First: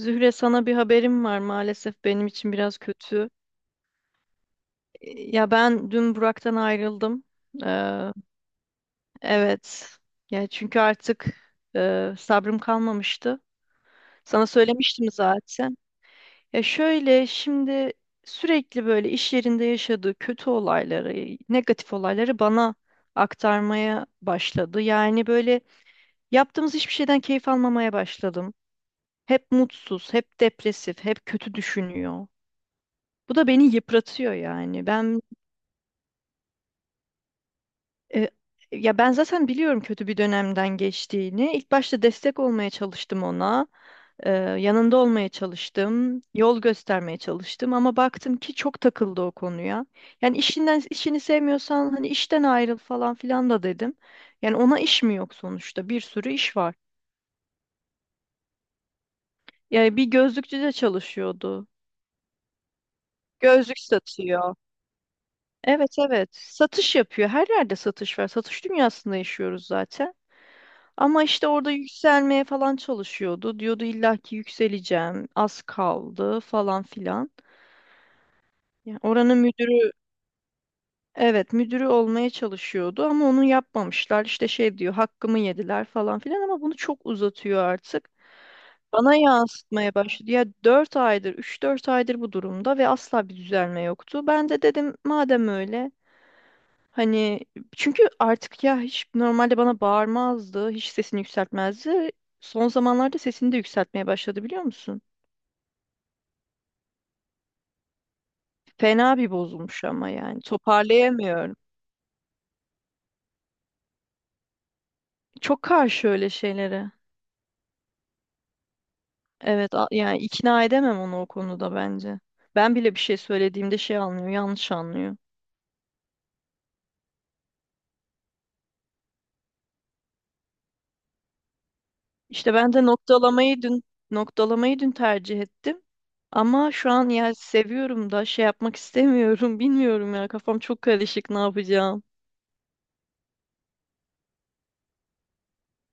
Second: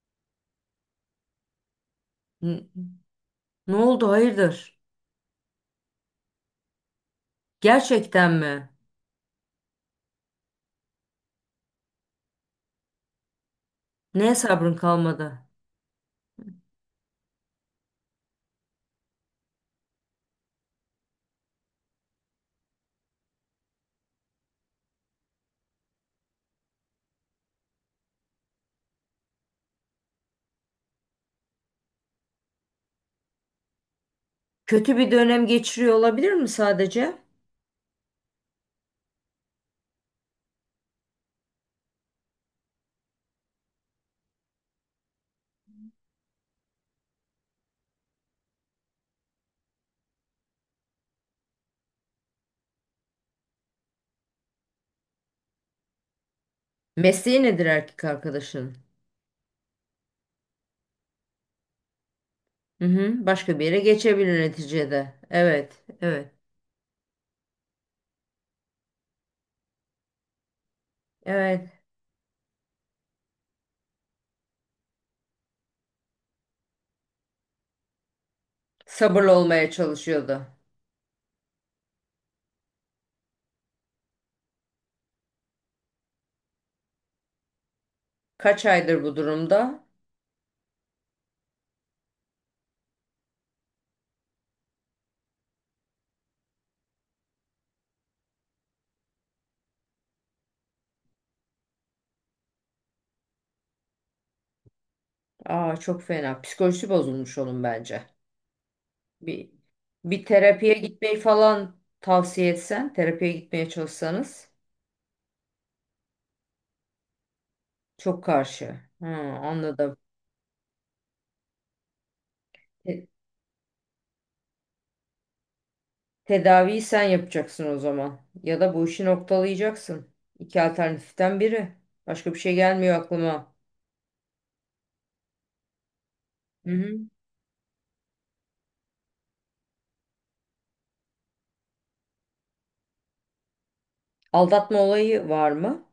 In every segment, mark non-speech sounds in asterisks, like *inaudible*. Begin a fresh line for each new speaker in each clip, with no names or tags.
Zühre sana bir haberim var maalesef benim için
N-
biraz kötü.
Ne oldu hayırdır?
E, Ya ben dün Burak'tan ayrıldım. Ee,
Gerçekten mi?
evet. Ya çünkü artık sabrım kalmamıştı.
Neye
Sana
sabrın
söylemiştim
kalmadı?
zaten. Ya şöyle şimdi sürekli böyle iş yerinde yaşadığı kötü olayları, negatif olayları bana aktarmaya başladı. Yani böyle yaptığımız hiçbir şeyden keyif almamaya başladım. Hep mutsuz, hep depresif, hep kötü düşünüyor. Bu da beni yıpratıyor yani.
Kötü bir dönem geçiriyor olabilir mi sadece?
E, Ya ben zaten biliyorum kötü bir dönemden geçtiğini. İlk başta destek olmaya çalıştım ona. E, Yanında olmaya çalıştım. Yol göstermeye çalıştım ama baktım ki çok takıldı o konuya. Yani işinden işini sevmiyorsan hani işten ayrıl falan filan da dedim. Yani ona iş mi yok sonuçta? Bir sürü iş var.
Mesleği nedir erkek arkadaşın?
Yani bir gözlükçü de çalışıyordu.
Hı hı, başka bir
Gözlük
yere geçebilir
satıyor.
neticede. Evet,
Evet, evet.
evet,
Satış yapıyor. Her yerde satış var. Satış dünyasında yaşıyoruz zaten. Ama işte orada
evet.
yükselmeye falan çalışıyordu. Diyordu illa ki yükseleceğim, az kaldı falan filan. Yani
Sabırlı
oranın
olmaya
müdürü,
çalışıyordu.
evet müdürü olmaya çalışıyordu ama onu yapmamışlar. İşte şey diyor hakkımı yediler falan filan ama bunu çok uzatıyor artık.
Kaç aydır
Bana
bu durumda?
yansıtmaya başladı. Ya 4 aydır, 3-4 aydır bu durumda ve asla bir düzelme yoktu. Ben de dedim madem öyle. Hani çünkü artık ya hiç normalde bana bağırmazdı, hiç sesini yükseltmezdi. Son zamanlarda sesini de yükseltmeye başladı biliyor musun?
Aa çok fena. Psikolojisi bozulmuş onun bence.
Fena bir
Bir,
bozulmuş ama
bir
yani
terapiye gitmeyi
toparlayamıyorum.
falan tavsiye etsen, terapiye gitmeye çalışsanız
Çok karşı öyle şeylere.
çok karşı. Hı,
Evet,
anladım.
yani ikna edemem onu o konuda bence. Ben bile bir
E,
şey söylediğimde şey anlıyor, yanlış anlıyor.
Tedaviyi sen yapacaksın o zaman. Ya da bu işi noktalayacaksın. İki alternatiften biri. Başka bir şey
İşte ben de
gelmiyor aklıma.
noktalamayı dün tercih ettim.
Hı
Ama şu
hı.
an ya seviyorum da şey yapmak istemiyorum. *laughs* Bilmiyorum ya kafam çok karışık ne yapacağım.
Aldatma olayı var mı?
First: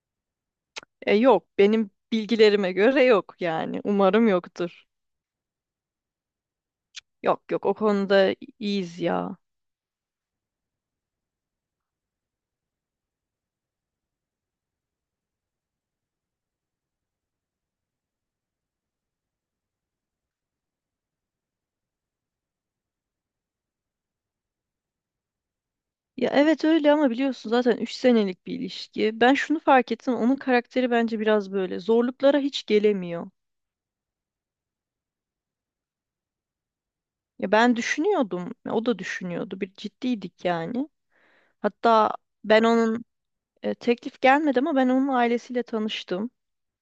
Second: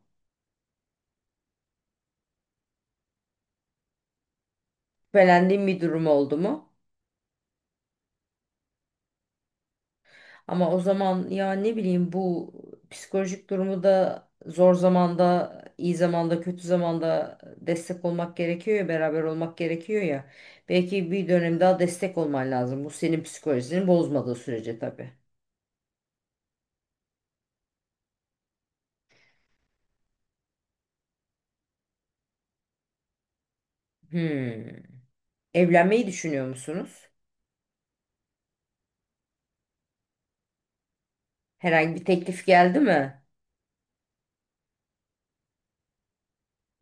Yok benim bilgilerime göre yok yani. Umarım yoktur.
Şüphelendiğin bir durum oldu mu?
Yok, yok, o konuda iyiyiz ya.
Ama o zaman ya ne bileyim bu psikolojik durumu da zor zamanda, iyi zamanda, kötü zamanda destek olmak gerekiyor ya, beraber olmak gerekiyor ya. Belki bir dönem daha destek olman lazım. Bu senin psikolojini bozmadığı sürece tabii.
Ya evet öyle ama biliyorsun zaten 3 senelik bir ilişki. Ben şunu fark ettim onun karakteri bence biraz böyle zorluklara hiç gelemiyor.
Hmm. Evlenmeyi düşünüyor musunuz?
Ya ben düşünüyordum o da düşünüyordu bir ciddiydik yani.
Herhangi bir
Hatta
teklif
ben
geldi
onun
mi?
teklif gelmedi ama ben onun ailesiyle tanıştım.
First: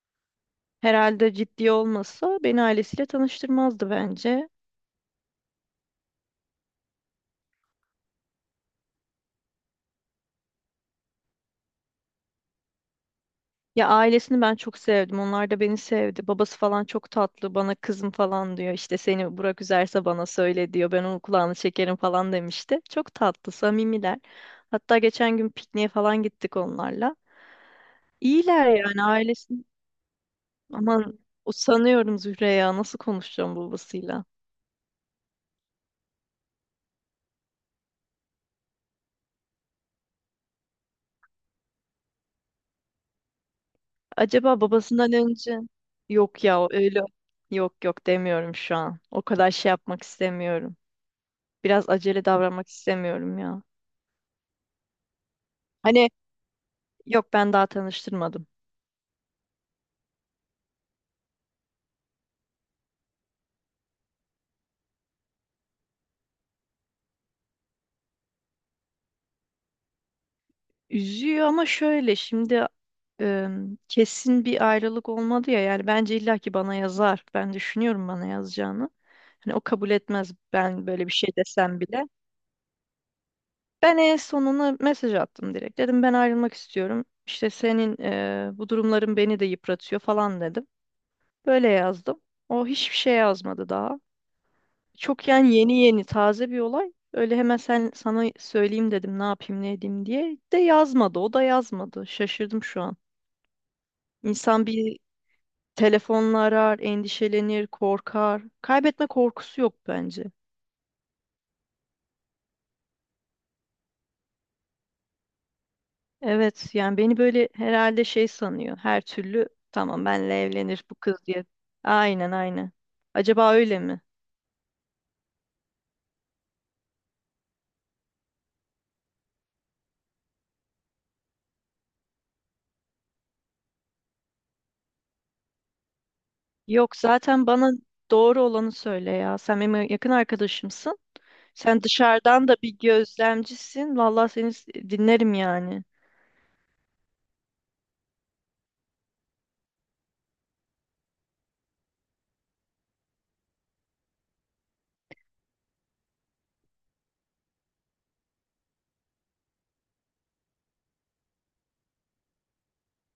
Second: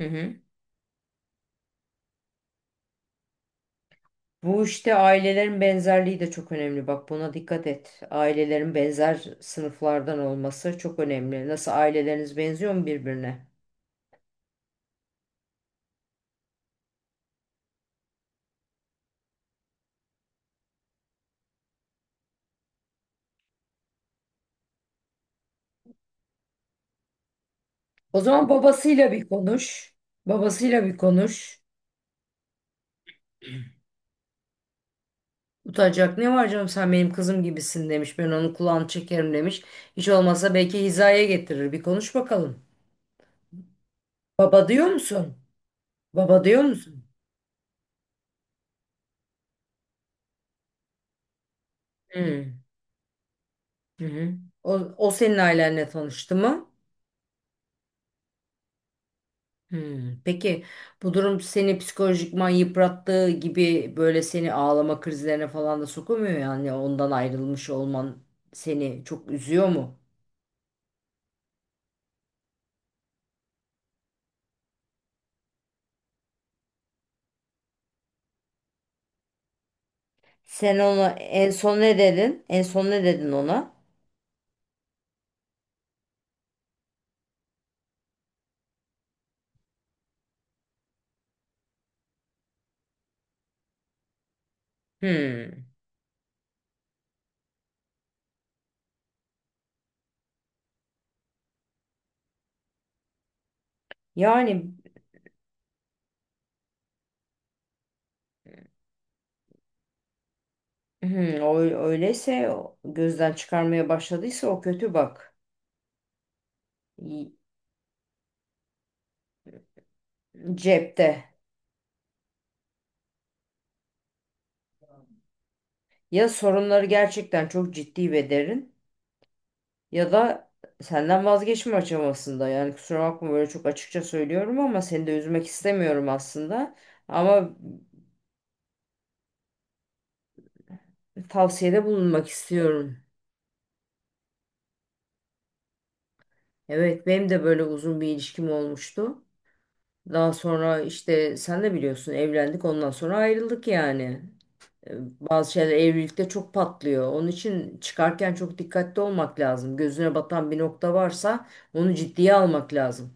Hı hı.
Herhalde ciddi olmasa beni ailesiyle tanıştırmazdı bence.
Bu işte ailelerin benzerliği de çok önemli. Bak buna dikkat et. Ailelerin benzer sınıflardan olması çok önemli. Nasıl aileleriniz benziyor mu birbirine?
Ya ailesini ben çok sevdim. Onlar da beni sevdi. Babası falan çok tatlı. Bana kızım falan diyor. İşte seni Burak üzerse bana söyle diyor. Ben onun kulağını çekerim falan demişti. Çok tatlı, samimiler. Hatta geçen gün pikniğe falan gittik onlarla.
O zaman
İyiler yani
babasıyla bir
ailesi.
konuş. Babasıyla bir
Aman
konuş.
sanıyorum Zühre ya nasıl konuşacağım babasıyla.
Utanacak ne var canım, sen benim kızım gibisin demiş. Ben onun kulağını çekerim demiş. Hiç olmazsa belki hizaya getirir. Bir konuş bakalım.
Acaba
Baba diyor
babasından
musun?
önce
Baba
yok ya
diyor
o öyle.
musun?
Yok, yok, demiyorum şu an. O kadar şey yapmak istemiyorum. Biraz
Hı
acele
hı.
davranmak istemiyorum ya.
Hı. O, o senin ailenle
Hani
tanıştı mı?
yok ben daha tanıştırmadım.
Hmm. Peki bu durum seni psikolojikman yıprattığı gibi böyle seni ağlama krizlerine falan da sokamıyor yani ondan ayrılmış olman seni çok üzüyor mu?
Üzüyor ama şöyle şimdi e, kesin bir ayrılık olmadı ya yani bence illaki bana yazar. Ben düşünüyorum bana yazacağını. Hani o kabul etmez
Sen
ben böyle
ona
bir şey
en son
desem
ne
bile.
dedin? En son ne dedin ona?
Ben en sonuna mesaj attım direkt. Dedim ben ayrılmak istiyorum. İşte senin bu durumların beni de yıpratıyor falan dedim. Böyle yazdım. O hiçbir şey yazmadı daha. Çok yani
Hmm.
yeni yeni taze bir olay. Öyle hemen sen sana söyleyeyim dedim ne yapayım ne edeyim diye. De yazmadı. O da yazmadı. Şaşırdım şu an. İnsan
Yani
bir telefonla arar, endişelenir, korkar. Kaybetme korkusu yok bence.
hmm, öyleyse gözden çıkarmaya başladıysa o kötü bak.
Evet yani beni
Y-
böyle herhalde şey sanıyor. Her türlü tamam benle evlenir bu
Cepte.
kız diye. Aynen, aynen. Acaba öyle mi?
Ya sorunları gerçekten çok ciddi ve derin, ya da senden vazgeçme aşamasında. Yani kusura bakma böyle çok açıkça söylüyorum ama seni de üzmek istemiyorum aslında.
Yok zaten
Ama
bana doğru olanı söyle ya. Sen benim yakın arkadaşımsın. Sen
tavsiyede bulunmak
dışarıdan da bir
istiyorum.
gözlemcisin. Vallahi seni dinlerim yani.
Evet, benim de böyle uzun bir ilişkim olmuştu. Daha sonra işte sen de biliyorsun, evlendik ondan sonra ayrıldık yani. E, Bazı şeyler evlilikte çok patlıyor. Onun için çıkarken çok dikkatli olmak lazım. Gözüne batan bir nokta varsa onu ciddiye almak lazım.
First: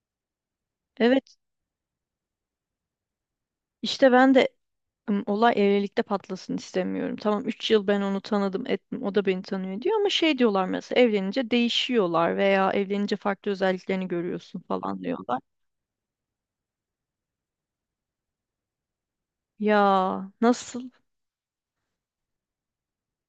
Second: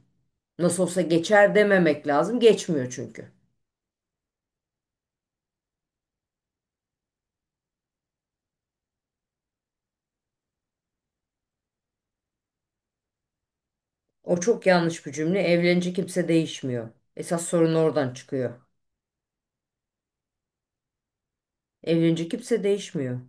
Nasıl olsa
Evet,
geçer dememek lazım. Geçmiyor çünkü.
işte ben de olay evlilikte patlasın istemiyorum. Tamam 3 yıl ben onu tanıdım, ettim. O da beni tanıyor diyor ama şey diyorlar mesela evlenince değişiyorlar veya evlenince farklı özelliklerini
O
görüyorsun
çok
falan
yanlış bir cümle.
diyorlar.
Evlenince kimse değişmiyor. Esas sorun oradan çıkıyor.
Ya nasıl?
Evlenince kimse değişmiyor.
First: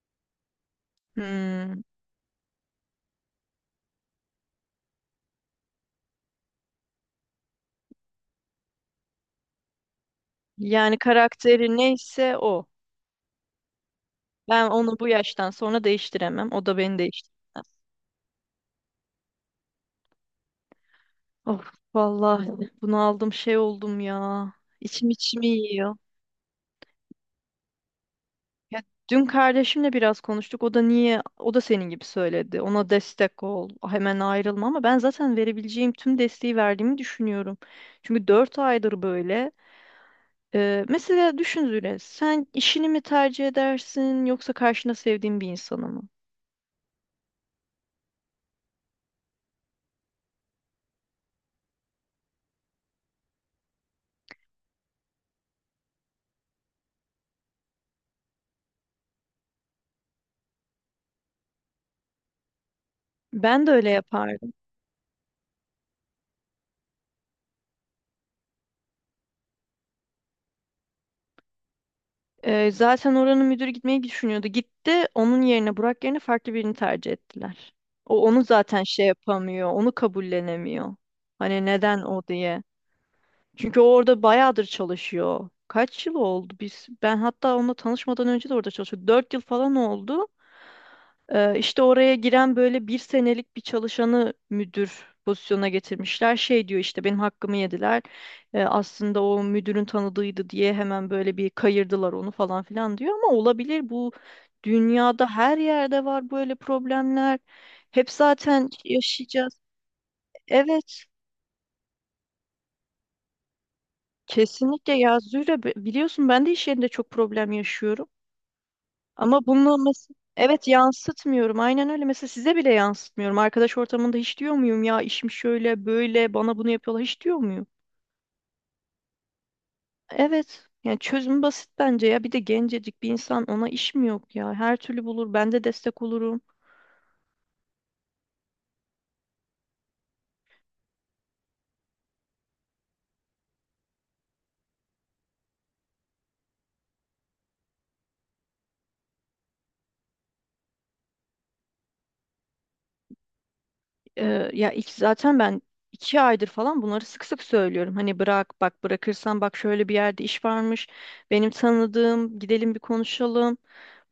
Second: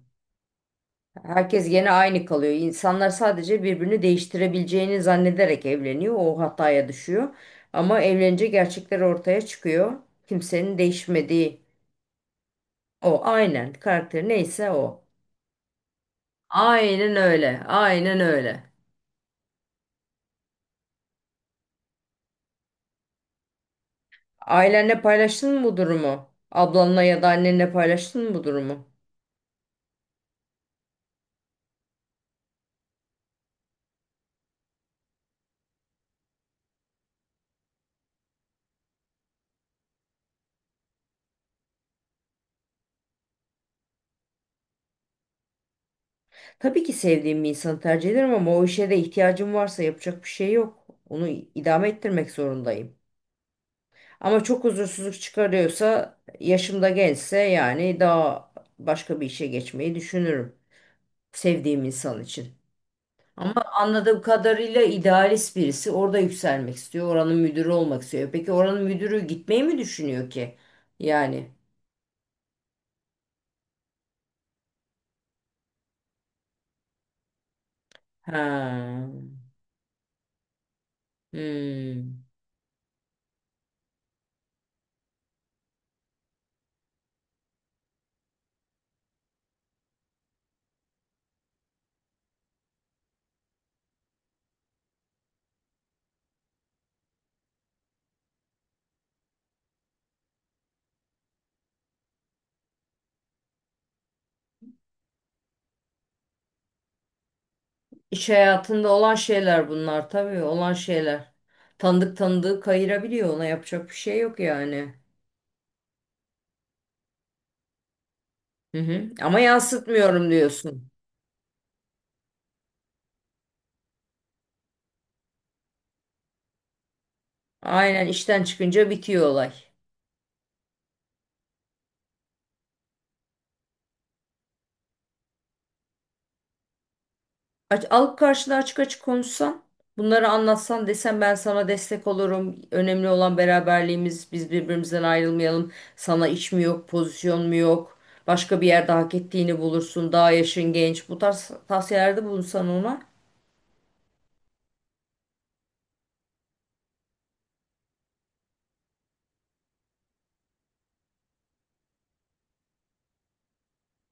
Herkes
Hmm.
gene aynı kalıyor. İnsanlar sadece birbirini değiştirebileceğini zannederek evleniyor. O hataya düşüyor. Ama evlenince gerçekler ortaya çıkıyor. Kimsenin
Yani
değişmediği
karakteri neyse o.
o. Aynen. Karakter
Ben
neyse
onu
o.
bu yaştan sonra değiştiremem. O da beni
Aynen öyle.
değiştiremez.
Aynen öyle.
Of vallahi bunaldım şey oldum ya.
Ailenle
İçim içimi
paylaştın mı bu
yiyor.
durumu? Ablanla ya da annenle paylaştın mı bu
Ya
durumu?
dün kardeşimle biraz konuştuk. O da niye, o da senin gibi söyledi. Ona destek ol, hemen ayrılma ama ben zaten verebileceğim tüm desteği verdiğimi düşünüyorum. Çünkü 4 aydır böyle. Mesela düşün Züre, sen işini mi tercih edersin yoksa karşında sevdiğin bir insanı mı?
Tabii ki sevdiğim bir insanı tercih ederim ama o işe de ihtiyacım varsa yapacak bir şey yok. Onu idame ettirmek zorundayım. Ama çok huzursuzluk çıkarıyorsa, yaşımda gençse yani daha başka bir işe geçmeyi düşünürüm sevdiğim insan için. Ama
Ben de öyle
anladığım
yapardım.
kadarıyla idealist birisi, orada yükselmek istiyor, oranın müdürü olmak istiyor. Peki oranın müdürü gitmeyi mi düşünüyor ki? Yani.
Zaten oranın müdürü gitmeyi düşünüyordu. Gitti, onun yerine Burak yerine farklı birini tercih ettiler. O onu zaten
Ha.
şey yapamıyor, onu kabullenemiyor. Hani neden
Hmm.
o diye. Çünkü o orada bayağıdır çalışıyor. Kaç yıl oldu? Biz ben hatta onunla tanışmadan önce de orada çalışıyordu. 4 yıl falan oldu. İşte oraya giren böyle bir senelik bir çalışanı müdür pozisyonuna getirmişler. Şey diyor işte benim hakkımı yediler. Aslında o müdürün tanıdığıydı diye hemen böyle bir kayırdılar onu falan filan diyor. Ama olabilir bu dünyada her yerde var böyle problemler. Hep
İş
zaten
hayatında olan
yaşayacağız.
şeyler bunlar, tabii olan
Evet.
şeyler. Tanıdığı kayırabiliyor, ona yapacak bir şey yok
Kesinlikle
yani.
ya Zühre, biliyorsun ben de iş yerinde çok problem yaşıyorum.
Hı hı. Ama
Ama bunu mesela
yansıtmıyorum
evet
diyorsun.
yansıtmıyorum. Aynen öyle. Mesela size bile yansıtmıyorum. Arkadaş ortamında hiç diyor muyum ya işim şöyle böyle bana bunu yapıyorlar hiç diyor muyum?
Aynen, işten çıkınca bitiyor olay.
Evet. Yani çözüm basit bence ya. Bir de gencecik bir insan ona iş mi yok ya? Her türlü bulur. Ben de destek olurum.
Aç, alıp karşına açık açık konuşsan, bunları anlatsan, desen ben sana destek olurum. Önemli olan beraberliğimiz. Biz birbirimizden ayrılmayalım. Sana iş mi yok, pozisyon mu yok? Başka bir yerde hak ettiğini bulursun. Daha yaşın genç. Bu tarz tavsiyelerde bulunsan ona.
Ya ilk zaten ben 2 aydır falan bunları sık sık söylüyorum. Hani bırak bak bırakırsan bak şöyle bir yerde iş varmış. Benim tanıdığım gidelim bir konuşalım.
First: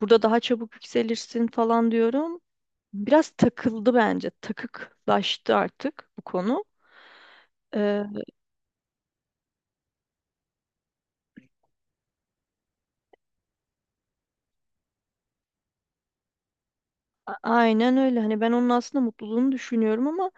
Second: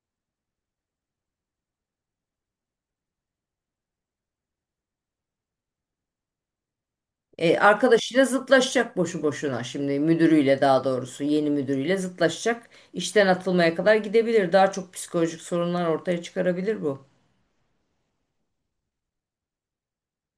Burada daha çabuk yükselirsin falan diyorum. Biraz takıldı bence. Takıklaştı artık bu konu. Eee,
Arkadaşıyla zıtlaşacak boşu boşuna, şimdi müdürüyle, daha doğrusu yeni müdürüyle zıtlaşacak. İşten atılmaya kadar gidebilir. Daha çok psikolojik sorunlar ortaya çıkarabilir bu.
aynen öyle. Hani ben onun aslında mutluluğunu düşünüyorum ama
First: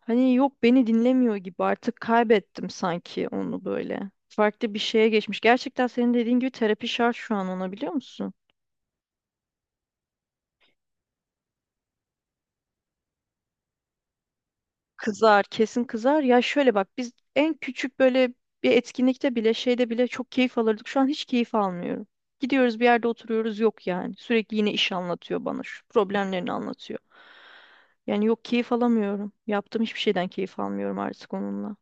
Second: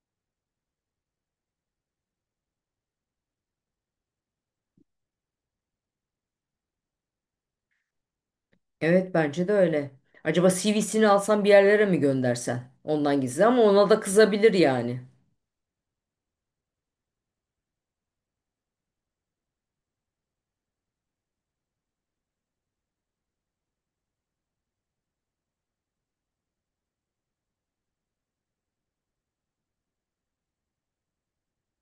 hani yok beni dinlemiyor gibi artık kaybettim sanki onu böyle. Farklı bir şeye geçmiş. Gerçekten senin dediğin gibi terapi şart şu an ona biliyor musun?
Evet bence de öyle. Acaba CV'sini alsan bir yerlere mi göndersen? Ondan gizli ama ona da kızabilir yani.
Kızar, kesin kızar. Ya şöyle bak biz en küçük böyle bir etkinlikte bile şeyde bile çok keyif alırdık. Şu an hiç keyif almıyorum. Gidiyoruz bir yerde oturuyoruz yok yani. Sürekli yine iş anlatıyor bana şu problemlerini anlatıyor. Yani yok keyif alamıyorum. Yaptığım hiçbir şeyden keyif almıyorum artık onunla.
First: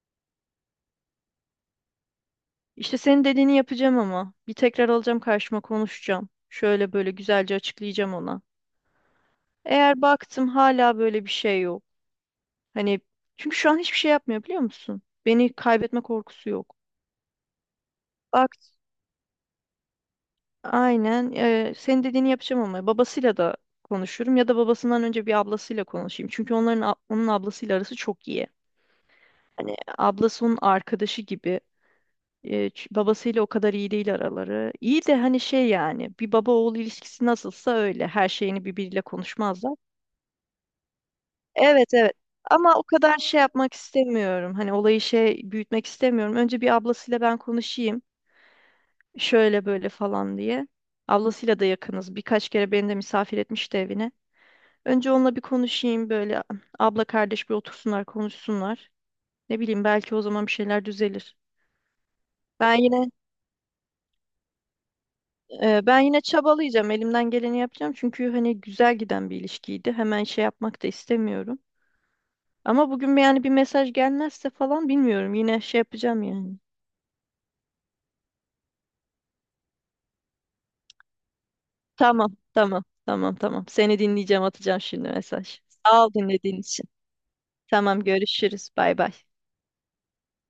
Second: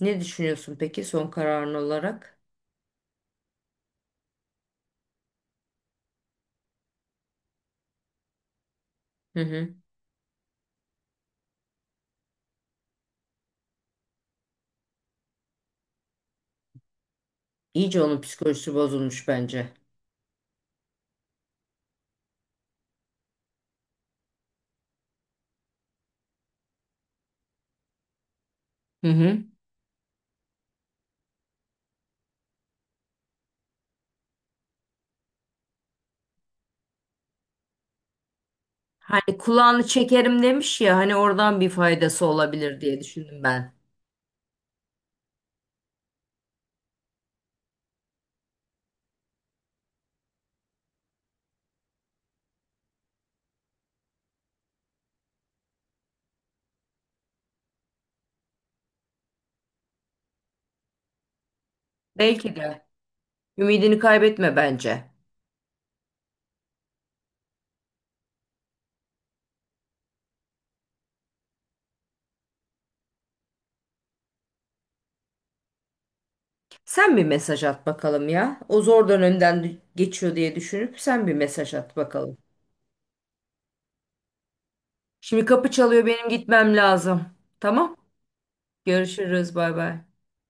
Ne düşünüyorsun peki son kararın olarak?
İşte senin dediğini yapacağım ama bir tekrar alacağım karşıma konuşacağım. Şöyle böyle güzelce açıklayacağım ona.
Hı hı.
Eğer baktım hala böyle bir şey yok. Hani çünkü şu an hiçbir şey yapmıyor biliyor musun? Beni kaybetme korkusu yok.
İyice onun
Bak
psikolojisi bozulmuş bence.
aynen senin dediğini yapacağım ama babasıyla da konuşurum ya da babasından önce bir ablasıyla konuşayım. Çünkü onun ablasıyla arası çok iyi.
Hı hı.
Hani ablası onun arkadaşı gibi. Babasıyla o kadar iyi değil araları. İyi de hani şey yani bir baba oğul ilişkisi nasılsa öyle. Her şeyini birbiriyle
Hani
konuşmazlar.
kulağını çekerim demiş ya, hani oradan bir
Evet, evet.
faydası
Ama
olabilir
o
diye
kadar şey
düşündüm ben.
yapmak istemiyorum. Hani olayı şey büyütmek istemiyorum. Önce bir ablasıyla ben konuşayım. Şöyle böyle falan diye. Ablasıyla da yakınız. Birkaç kere beni de misafir etmişti evine. Önce onunla bir konuşayım böyle abla kardeş bir otursunlar konuşsunlar. Ne bileyim belki o zaman bir şeyler düzelir.
Belki
Ben
de.
yine
Ümidini kaybetme bence.
Ben yine çabalayacağım. Elimden geleni yapacağım. Çünkü hani güzel giden bir ilişkiydi. Hemen şey yapmak da istemiyorum. Ama bugün yani bir mesaj gelmezse falan bilmiyorum. Yine şey yapacağım yani.
Sen bir mesaj at bakalım ya. O zor dönemden geçiyor diye düşünüp sen bir mesaj at
Tamam,
bakalım.
tamam, tamam, tamam. Seni dinleyeceğim, atacağım şimdi
Şimdi
mesaj.
kapı çalıyor,
Sağ ol
benim
dinlediğin
gitmem
için.
lazım. Tamam.
Tamam, görüşürüz. Bay bay.
Görüşürüz, bay bay.